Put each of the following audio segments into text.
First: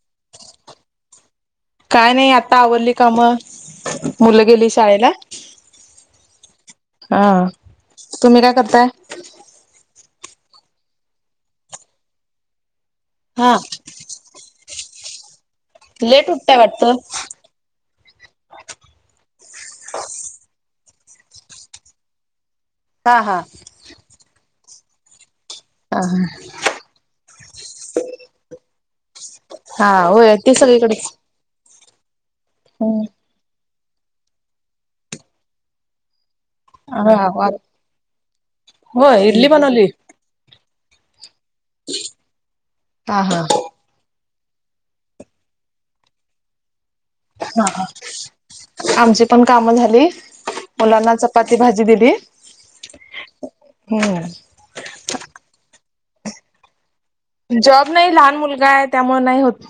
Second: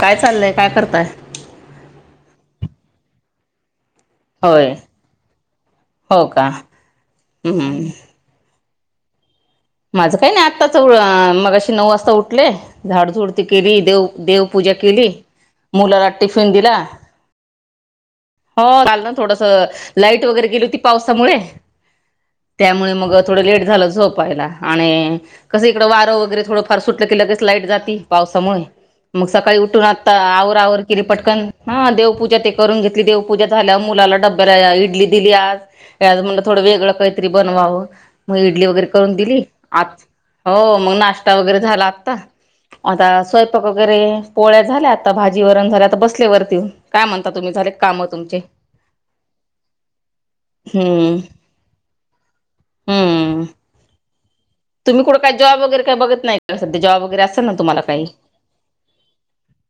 काय चाललंय? काय करताय? काय नाही. आता आवरली काम. मुलं होय गेली शाळेला? हो का हा. हम्म तुम्ही काय करताय? माझं काही नाही. आताच, मगाशी नऊ वाजता उठले. झाडझुड ते हा केली. देव - देव पूजा केली. मुलाला लेट टिफिन उठताय दिला. वाटतं? हो, काल ना, थोडसं. लाईट वगैरे गेली होती. पावसामुळे. त्यामुळे मग हा हा. थोडं लेट झालं, झोपायला. आणि कसं इकडं, हा वारं वगैरे थोडं फार सुटलं की, लगेच लाईट जाती. पावसामुळे. मग सकाळी उठून हा आता, होय ते आवर - आवर केली सगळीकडेच पटकन. हा देवपूजा ते करून घेतली. देवपूजा झाल्या मुलाला डब्याला इडली दिली आज. आज म्हटलं, थोडं वेगळं हा काहीतरी बनवावं. मग इडली वगैरे करून होय दिली, इडली बनवली? आज. हो. मग नाष्टा वगैरे झाला आता. हा आता हा. स्वयंपाक करे. पोळ्या झाल्या आता. भाजी वरण झाल्या. आता बसले वरती येऊन. काय म्हणता, तुम्ही? झाले काम त आमची पण कामं झाली. मुलांना हम्म चपाती भाजी दिली. हम्म. हो. तुम्ही कुठं, काय? जॉब वगैर का बघत नाही का? सध्या जॉब वगैरे असं. जॉब नाही. लहान मुलगाय. त्यामुळे नाही होत.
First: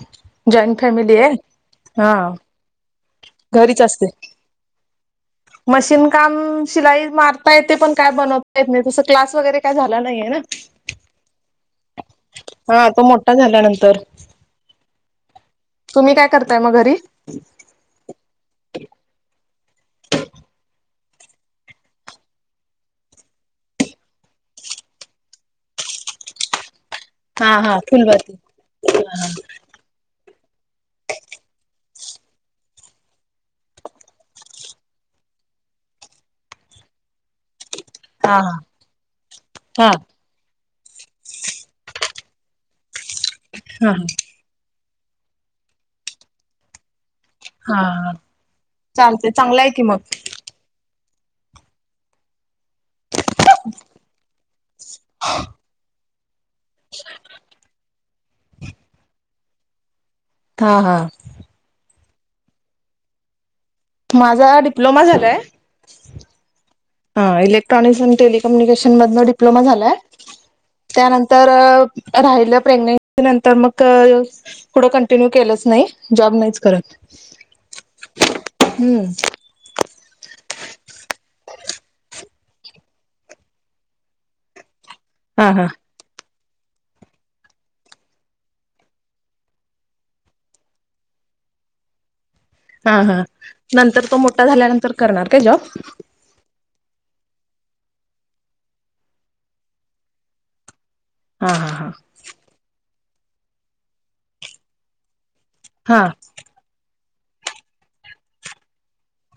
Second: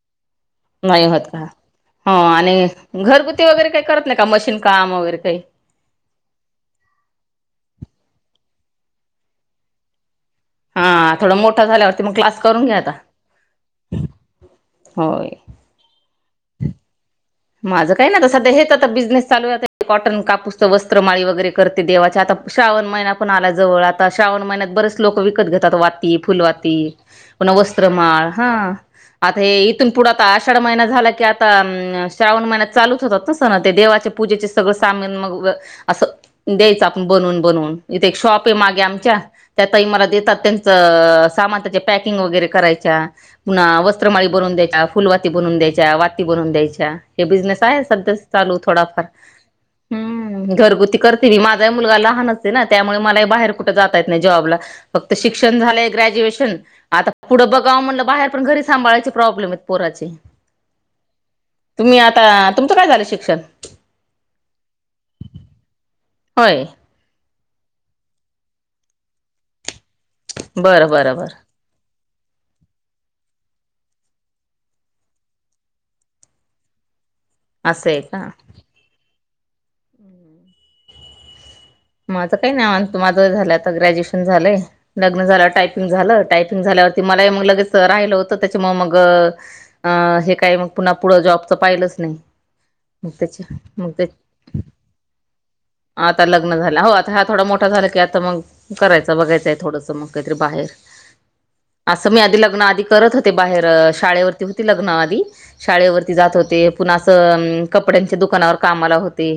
जॉईंट नाही होत फॅमिलीय का हो हा. आणि घरगुती वगैरे, घरीच काही असते. करत नाही का? मशीन काम वगैरे काही. मशीन काम, शिलाई मारता येते. पण काय बनवता येत नाही. तसं क्लास वगैरे काय झाला नाहीय ना. हा थोडा मोठा झाल्यावरती मग, क्लास करून घ्या हा आता. तो मोठा झाल्यानंतर होय. तुम्ही काय करताय, मग घरी? माझं काही नाय आता, सध्या हेच आता बिझनेस चालूय. कॉटन कापूस तर वस्त्रमाळी वगैरे करते. देवाच्या आता श्रावण महिना पण आला जवळ आता. श्रावण महिन्यात, बरेच लोक विकत घेतात वाती, फुलवाती. हा पुन्हा हा वस्त्रमाळ. फुलबाती हा. आता हे इथून पुढ, आषाढ महिना झाला की, आता श्रावण महिन्यात चालूच होतात ना सण. ते देवाचे, पूजेचे सगळं सामन मग ऊग, असं द्यायच आपण बनवून बनवून. इथे एक हा हा शॉपय, मागे आमच्या. त्या ताई हा मला हा देतात, त्यां चं सामान त्याच्या पॅकिंग वगैरे करायचा. पुन्हा हा वस्ञमाळी बनवून द्यायच्या. फुलवाती बनवून द्यायच्या. वाती बनवून द्यायच्या. हे बिझनेस आहे, हा. सध्या चालू थोडाफार. चालते चांगलं आहे की मग. हम्. घरगुती करते मी. माझा ही मुलगा लहानचय ना. त्यामुळे मला बाहेर कुठे जाता येत नाही जॉबला. फक्त शिक्षण झालय ग्रॅज्युएशन. आता पुढं बघाव म्हणलं बाहेर. पण घरी सांभाळायचे प्रॉब्लेमत पोराचे. हा, हा. तुम्ही आता. तुमचं काय झालं शिक्षण? माझा डिप्लोमा झालाय. होय. ह. इलेक्ट्रॉनिक्स अन् टेलिकम्युनिकेशन मधन डिप्लोमा झालाय. बरं बरं त्यानंतर बरं राहिल, प्रेग्नेन्सी नंतर मग पुढं कंटिन्यू केलंच नाही. जॉब नाहीच करत. असंय का? हम्म. आता काय नाही. माझं झालं, आता ग्रॅज्युएशन झालंय. लग्न हा झाल्यावर हा. टायपिंग झालं. टायपिंग झाल्यावर मलाही मग लगेच राहिलं होतं. त्याच्यामु मग अ हे काय मग, पुन्हा पुढं जॉबच पाहिलंच नाही. हा मग हा. त्याच्या मग नंतर त्या तो मोठा झाल्यानंतर करणार काय जॉब? आता लग्न झाल. हो आता हा थोडा मोठा झाला की, आता मग करायचा. बघायचंय थोडस मग काहीतरी बाहेर. हा हा हा. असं मी आधी लग्न आधी करत होते. बाहेर शाळेवरती होती लग्न आधी. हा शाळेवरती जात होते. पुन्हा असं कपड्यांच्या दुकानावर कामाला होते.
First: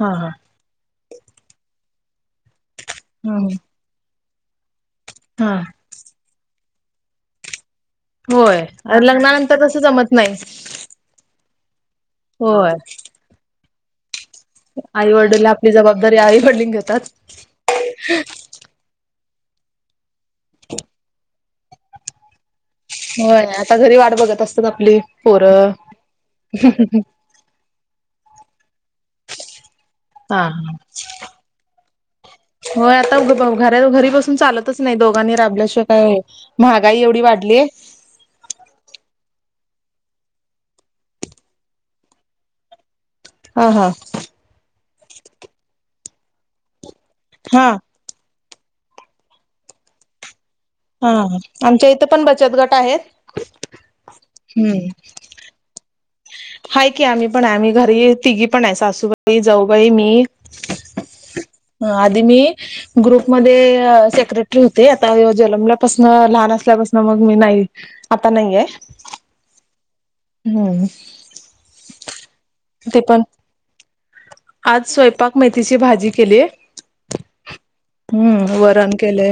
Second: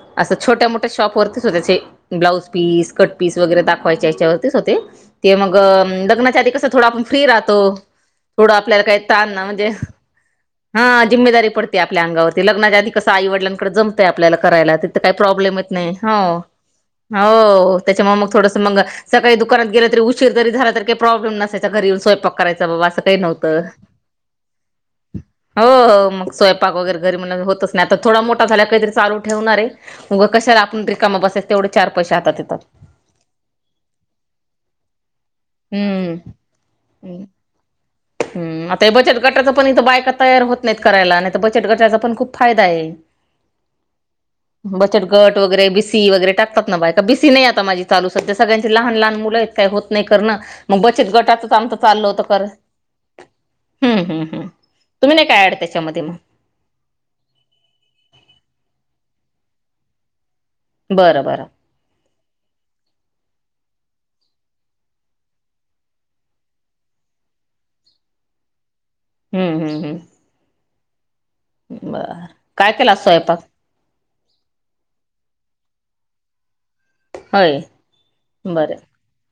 हा असं छोट्या मोठ्या शॉपवररतीच होत. असे ब्लाउज पीस कटपीस वगैरे दाखव दावायच्या याच्यावरतीच होते. ते हा हा मग लग्नाच्या आधी कस, थोडं आपण फ्री राहतो. थोडं होय, आपल्याला काही अन ताण ना लग्नानंतर म्हणजे तसं जमत नाही. हा जिमेदारी पडते आपल्या अंगावरती. होय. लगनाच्या आधी कंस आईवडलांकडे जमंय आपल्याला करायला. तिंथ आई काही वडील प्रॉब्लेम आपली येत नाही. जबाबदारी आई हो वडील घेतात. हो त्याच्यामुळ मग थोड मग सकाळी दुकानात गेला तरी उशीर जरी झाला तरी काही प्रॉब्लेम नसायचा. घरी येऊन स्वयंपाक करायचा बाबा अस काही होय. नव्हत. आता घरी वाट बघत असतात आपली हो पोरं. हो मग स्वयंपाक वगरे घरी म्हल होतच. नाही आता थोडा मोठा झाला काहीतरी चालू ठेवणारे. उग हा हा. कशाला आपण रिकाम बसायच. तेवढ चार पैसे हातात येत होय आता उघ घरी बसून चालतच नाही. दोघांनी राबल्याशिवाय हम्म. काये? महागाई एवढी हम्म वाढलीये. हम्म आता हे बचट गटाच पण इथ बायका तयार होत नाहीत करायला. नाही त बचट गटाचा पण खूप फायदाये. हा हां. बचत गट वगैरे बिसी वगैरे टाकतात ना बायका. बिसी नाही आता हा माझी. चालू सध्या. सगळ्यांचे लहान लहान मुलंयेत. काही होत नाही करण. मग हा बचत गटाचच आमच आमच्या इथं चालल होत पण खर. बचत गट आहेत. हम्म हम्म हम्म. तुम्ही नाही का आड त्याच्यामध्ये मग? हाये की आम्ही पण आहे. आम्ही घरी तिघी पण आहे. सासूबाई जाऊबाई मी. बरं बरं. ह, आधी मी ग्रुपमध्ये सेक्रेटरी होते. आता हो जन्मल्यापासन, लहान असल्यापासन मग मी नाही. अता नाहीये. हम्म हम्म हम्म. हम्म. बरं. काय केला आज ते पण स्वयंपाक? आज स्वयंपाक मेथीची भाजी केलीय. होय हम्म बरं वरण केलय.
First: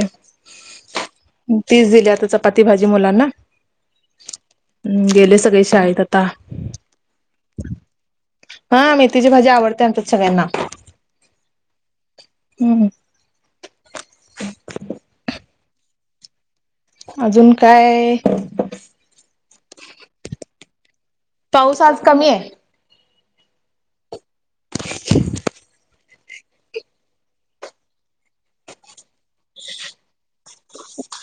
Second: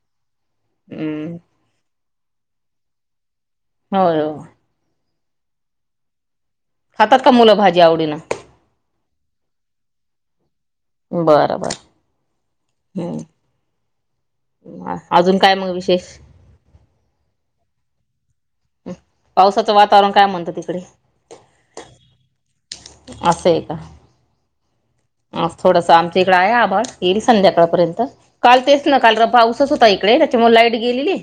हम्म तीस दिली आता चपाती भाजी मुलांना. होय होय. हम्म गेले सगळे शाळेत आता. खातात का मुलं भाजी आवडीन? हा मेथीची भाजी आवडते. आमच्यात सगळ्यांना. बरं बरं. हम्म. अजून काय मग विशेष? अजून काय पावसाचं वातावरण काय म्हणत तिकडे? पाऊस आज कमीये. असंय का? आज थोडस आमच्या इकडे आहे आभाळ. येईल संध्याकाळपर्यंत. काल तेच ना काल र पाऊसच होता इकडे. त्याच्यामुळे लाईट गेलेली.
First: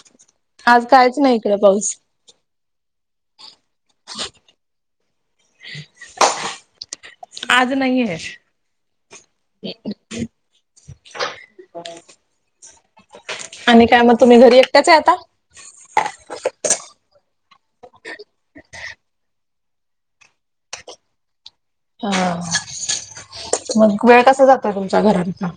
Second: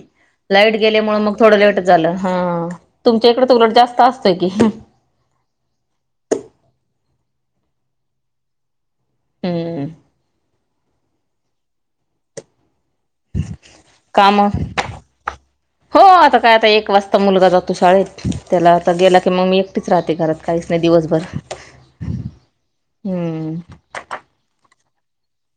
लाईट आज गेल्यामुळे कायच नाही मग इकडे थोडं लेट पाऊस. झालं. हा तुमच्या इकडे त उलट जास्त असतोय की? आज नाही ह हम्म आणि काय मग तुम्ही काम घरी एकट्याच आहे आता? हो आता काय आता एक वाजता मुलगा जातो शाळेत त्याला आता गेला की मग मी एकटीच राहते घरात काहीच नाही दिवसभर हा हम्म मग वेळ कसा जातोय तुमच्या घरचा?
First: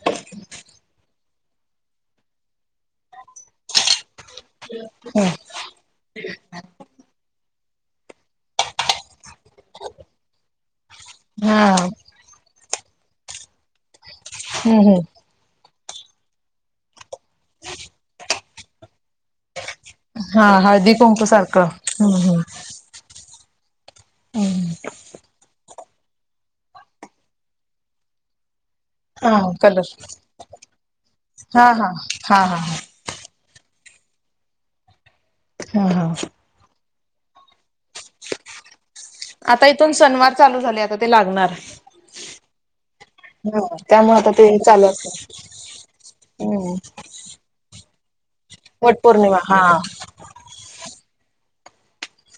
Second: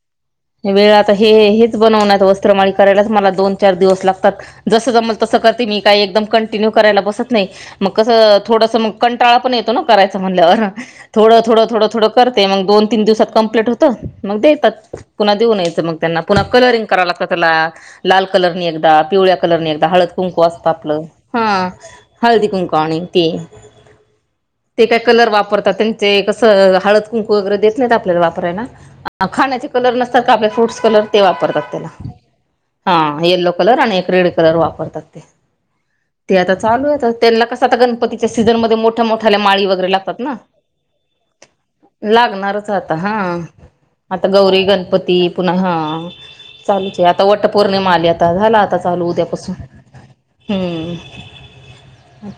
वेळ आता हे हेच बनवण्यात वस्त्रमाळी करायलाच मला दोन चार दिवस लागतात जसं जमल तसं करते मी काही एकदम कंटिन्यू करायला बसत नाही मग कसं थोडस मग कंटाळा पण येतो ना करायचा म्हणल्यावर थोडं हा थोडं थोडं थोडं करते मगोन तीन दिवसात कं्प्लीट होतं मग हम्म देतात हम्म पु्हा देऊनयचं मग त्यांना पुन्हा कलरिंग कराव लागत त्याला लाल कलरनी एकदा पिवळ्या कलर हळद कुंकू हा असत हळदी आपलं कुंकू हा सारखं. हम्म हळदी कुंकू आणि ते हम्म. ते काय कलर वापरतात त्यां ते कसं हळद कुंकू वगैरे देत नाहीत आपल्याला वापराय ना हा कलर असतात फुट कलर वापतात हा त्याला हा हा हा येल्लो कलर आणि एक रेड कलर वापरतात ते हा हा ते आता चालू आहे त्यांना कसं आता गणपतीच्या सीझनमध्येध्ये मो मोठ्या मोठ्याल्या माळी आता वगैरे इथून लागतात सणवार ना चालू झाले आता ते लागणार लागणारच आता हा ह त्यामुळे आता ते गौरी चालू गणपती असणार पुन्हा हा हम्म चालू आता वट पौर्णिमा आली आ झाला आता चालू वटपौर्णिमा उद्यापासून हा हम्म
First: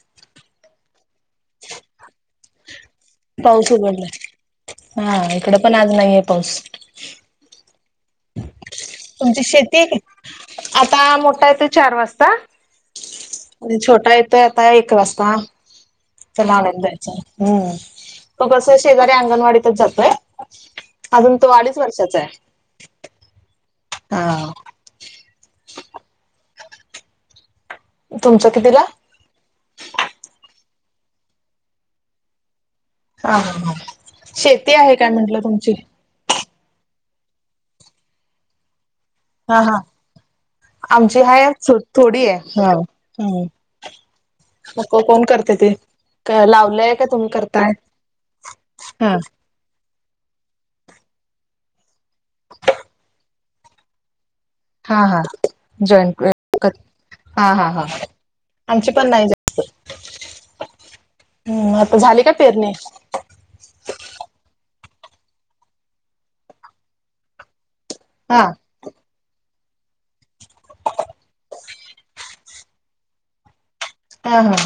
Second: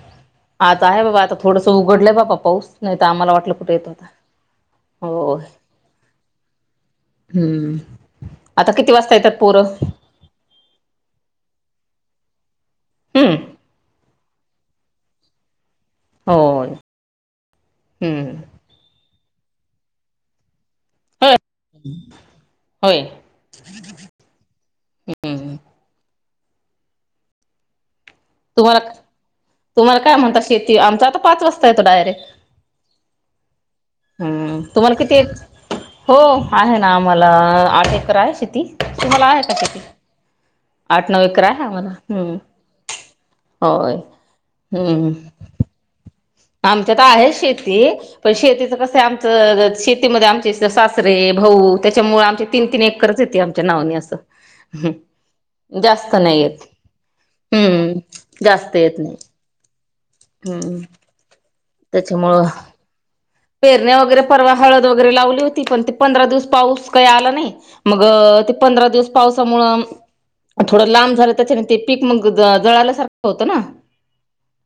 आता आहे बाबा आता थोडस उघडलंय बापा पाऊस नाही तर आम्हाला वाटलं पाऊस कुठे येतो आता उघडलाय हा हो इकडे पण आज नाही आहे पाऊस हम्म आता किती वाजता येतात तुमची पोरं? शेती आहे आता मोठा येत चार वाजता हम्म आणि छोटा य तेता एक वास्ता त्याला होय आणून द्या हम्म हम्म म कस शेजारी अंगणवाडीतच जातोय अजून होय तो अडीच वर्षाचा आहे होय हा हम्म तुमचं तुम्हाला कितीला तुम्हाला काय म्हणता शेती आमचा आता पाच वाजता येतो डायरेक्ट हा हम्म शेती आहे तुम्हाला काय किती म्हटलं तुमची? हो आहे ना आम्हाला आठ एकर आहे शेती तुम्हाला आहे का हा शेती? हा आठ आमची नऊ एकर हाय आहे आम्हाला थोडी हम्म आहे ह. होय [unintelligible] हम्म कोण करते ते? लावलंय आमच्यात का तुम्ही आहे करताय? शेती पण शेतीच कस हा आमचं शेतीमध्ये सासरे भाऊ त्याच्यामुळे आमचे तीन तीन एकरच येते आमच्या नावने असं. ह हा हा जास्त जॉईंट नाही येत हा हा हा हम्म जास्त आमची येत पण नाही. हम्. हम् आता झाली का पेरणी? पेरण्या वगैरे परवा हळद वगैरे लावली होती पण ते पंधरा दिवस पाऊस काही आला नाही. मग हा ते पंधरा पावसामुळं थोडं लांब झालं त्याच्याने ते पीक मग जळाल्यासारखं होतं ना. त्यामुळे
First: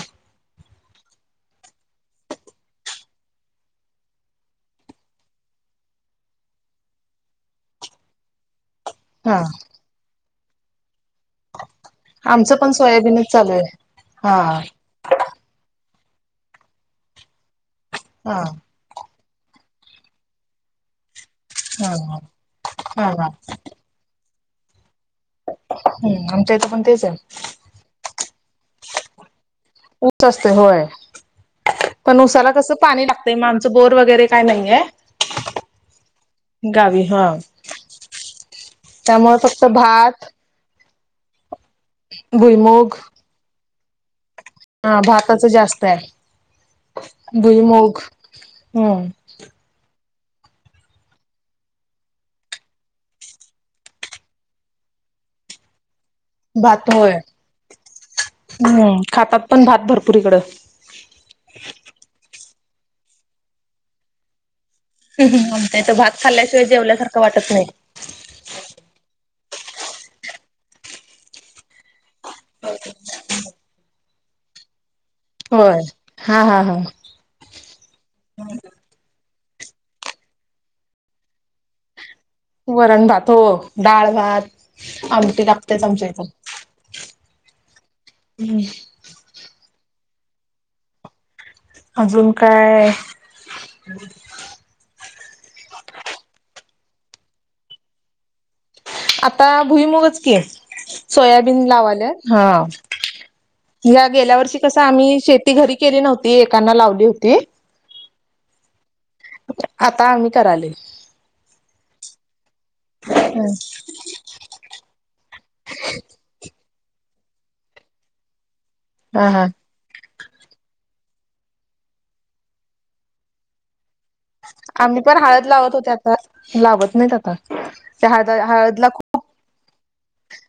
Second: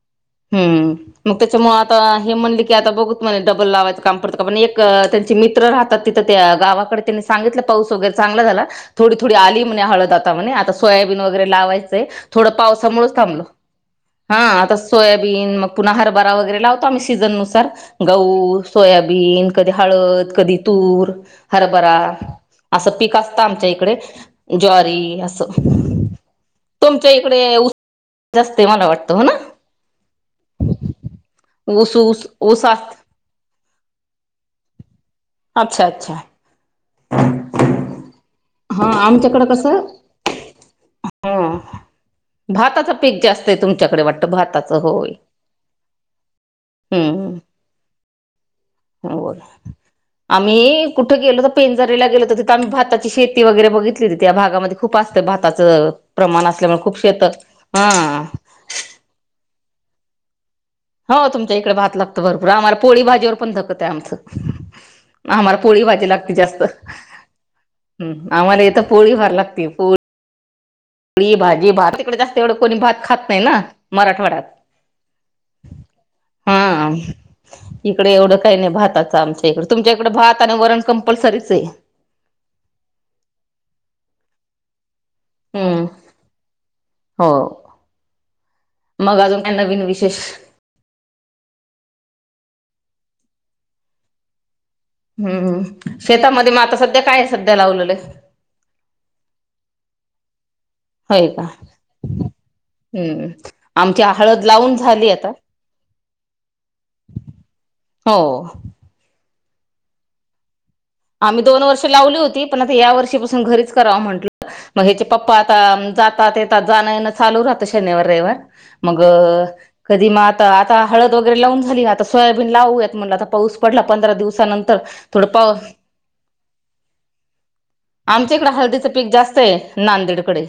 हम्. मग त्याच्यामुळे आता हे म्हणले की आता बघुत म्हणे डबल लावायच काम पडते का एक त्यांचे मित्र राहतात तिथ त्या गावाकडे त्यांनी सांगितल. पाऊस वगैरे चांगला झाला थोडी थोडी हा आली म्हणे हळद आता म्हणे, आता सोयाबीन वगैरे लावाय च. थोड आमचं पण पावसामुळेच सोयाबीनच थांबलो चालू आहे. हा आता सोयाबीन मग पुन्हा हरभरा वगैरे लावतो आम्ही सीझननुसार हा गहू सोयाबीन, कधी हळद, कधी तूर. हा हरभरा. अस हा पीक हा असत आमच्या इकडे. ज्वारी अस आस. हम्म आमच्या इथं पण तेच तुमच्या आहे इकडे उऊस जास्त मला वाटत. हो ना. ऊस जास्तय. ऊन जास्तय ऊस होय पण ऊस ऊसाला ऊस कस असत पाणी आमच बोर वगैरे काय नाहीय, अच्छा अच्छा गावी हा. हा त्यामुळे आमच्याकडं फक्त कसं भात ह, भाताच भुईमुग पीक जास्त आहे. तुमच्याकडे वाटत. हा भाताच जास्त आहे. हम्म भुईमग हम्म होय. आम्ही कुठे गेलो तर पेंजेरीला गेलो तिथे आम्ही भाता शेती वगैरे बघितलीती त्या भागामध्य खूप असत भाताच प्रमाण असल्यामुळे भात खूप होय शेतात. हा हम्म, खातात पण भात भरपुर इकड. हो तुमच्या इकडे भात लागत भरपूर आम्हाला पोळी भाजीवर पण धकत आहे आमच. आम्हाला आमच्या पोळी इथं भाजी भात लागती जास्त्, खाल्ल्याशिवाय जेवल्यासारखं वाटत नाही. आम्हाला इथ पोळी फार लागते. पोळी पुळी भाजी भात तिकडे जास्त एवढ कोणी भात खात नाही ना मराठवाड्यात. हा. इकडे एवढ काही नाही भाताच आमच्या इकडे. तुमच्या इकड भात आणि वरण कंपल्सरीच ये. वरण भात. हो, डाळ भात. आमटी लागतेच हम्म आमच्या इथ. हो हम्. मग अजून काही नवीन विशेष. अजून काय. हम्म, शेतामध्ये म आता सध्या काय सध्या लावलेलय. आता भुईमुगच की होय का सोयाबीन लावाल्यात. हा. हम्म आमची या गेल्या हळद वर्षी कस लावून झाली आम्ही आता शेती घरी केली नव्हती, एकाना लावली होती. हो. आता आम्ही करालोय. आम्ही दोन वर्ष लावली होती पण आता या वर्षीपासून घरीच कराव म्हटल. मग ह्याचे पप्पा आता जातात येतात जाण येण चालू राहत शनिवार रविवार. मग. हा हा कधी मग आता -आता हळद वगैरे लावून झाली ना आता सोयाबीन लावूयात म्हणल आता पाऊस पडला पंधरा दिवस. आम्ही पण हळद लावत होते आता. लावत नाहीत आता‌. आमच्या इकड हळदीच पीक जास्त आहे नांदेडकडे.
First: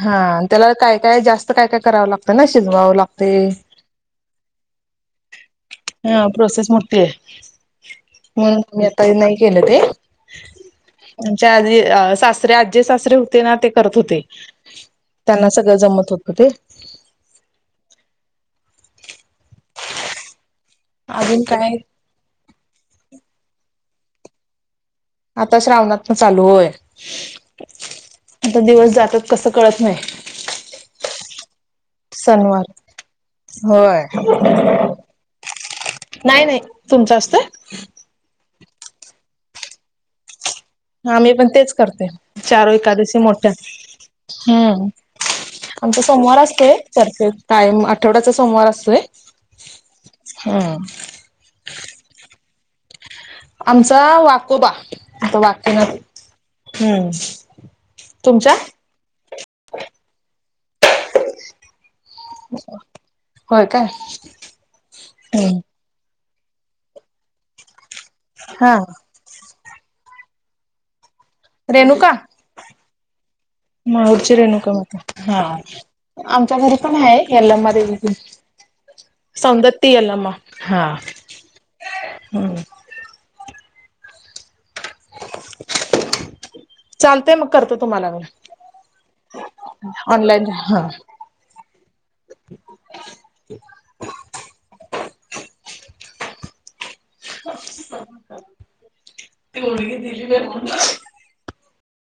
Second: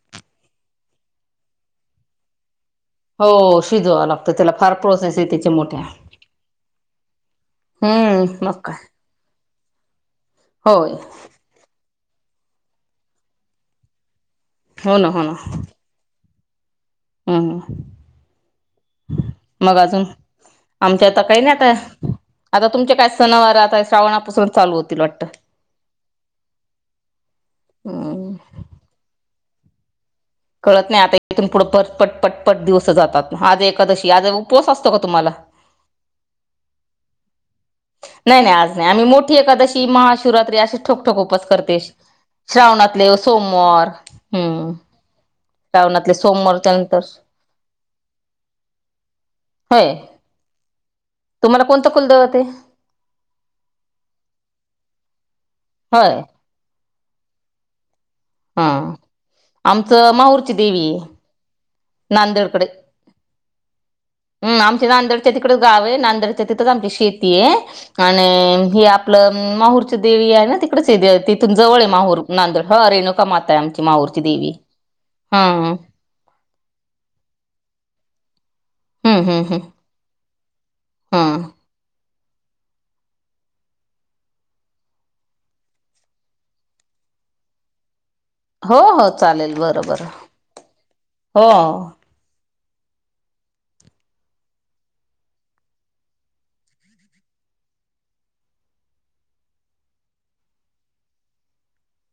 हा त्याला काय काय जास्त काय काय कराव लागत ना शिजवावं लागत. हो शिजवावं लागत, त्याला फार प्रोसेस आहे त्याच्या मोठ्या. हा.. प्रोसेस मोठीय. हम्म म्हणून मग काय आही आता नाही केल ते, होय च्या अधी सासरे आजे सासरे होते ना, ते करत होते, हो ना हो त्यांना सगळं जमत होते. [unintelligible] हम् मग अजून ता, आमच्या आता काही अजून नाही आता, काय आता तुमचे काय सणावार आता श्रावणापासून चालू होतील. वाट आता श्रावणातन चालू होय, हम्म आता दिवस जातात कसं कळत नाही. कळत नाही आता इथून पुढं पटपट पटपट सणवार दिवस जातात आज होय एकादशी आज उपवास असतो का, तुम्हाला. [inaudible] नाही नाही तुमचं असतोय. नाही नाही आज नाही आम्ही मोठी एकादशी महाशिवरात्री असे ठोकठोक आम्ही उपास पण तेच करतेस करते चारो श्रावणातले एकादशी मोठ्या सोमवार हम्म. आमचा श्रावणातले सोमवार असतोय सोमवारच्या नंतर तरफे कायम आठवड्याचा सोमवार असतोय. होय हंम. तुम्हाला कोणतं कुलदैवत ये. आमचा वाकोबा आता वाकन होय हम्म [inaudible] तुमच्या हा आमचं माहुरची देवी ह [inaudible] नांदेडकडे काय हम्म आमच्या नांदेडच्या तिकड हम्म गाव आहे. नांदेडच्या तिथच आमची शेती आहे आणि हा हे आपलं माहूरची देवी आहे ना तिकडेच तिथून जवळ आहे रेणुका माहूर, नांदूड ह रेणुका माता आहे. आमची माहूरची देवी हा आमच्या घरी पण आहे, यल्लमा देवी हम्म हम्म हम्म सौंदत्ती यल्लमा. हा [inaudible] [inaudible] चालतय मग करतो तुम्हाला म हो हो चालेल बरोबर हा हो [inaudible] ती लगी दिली म्ह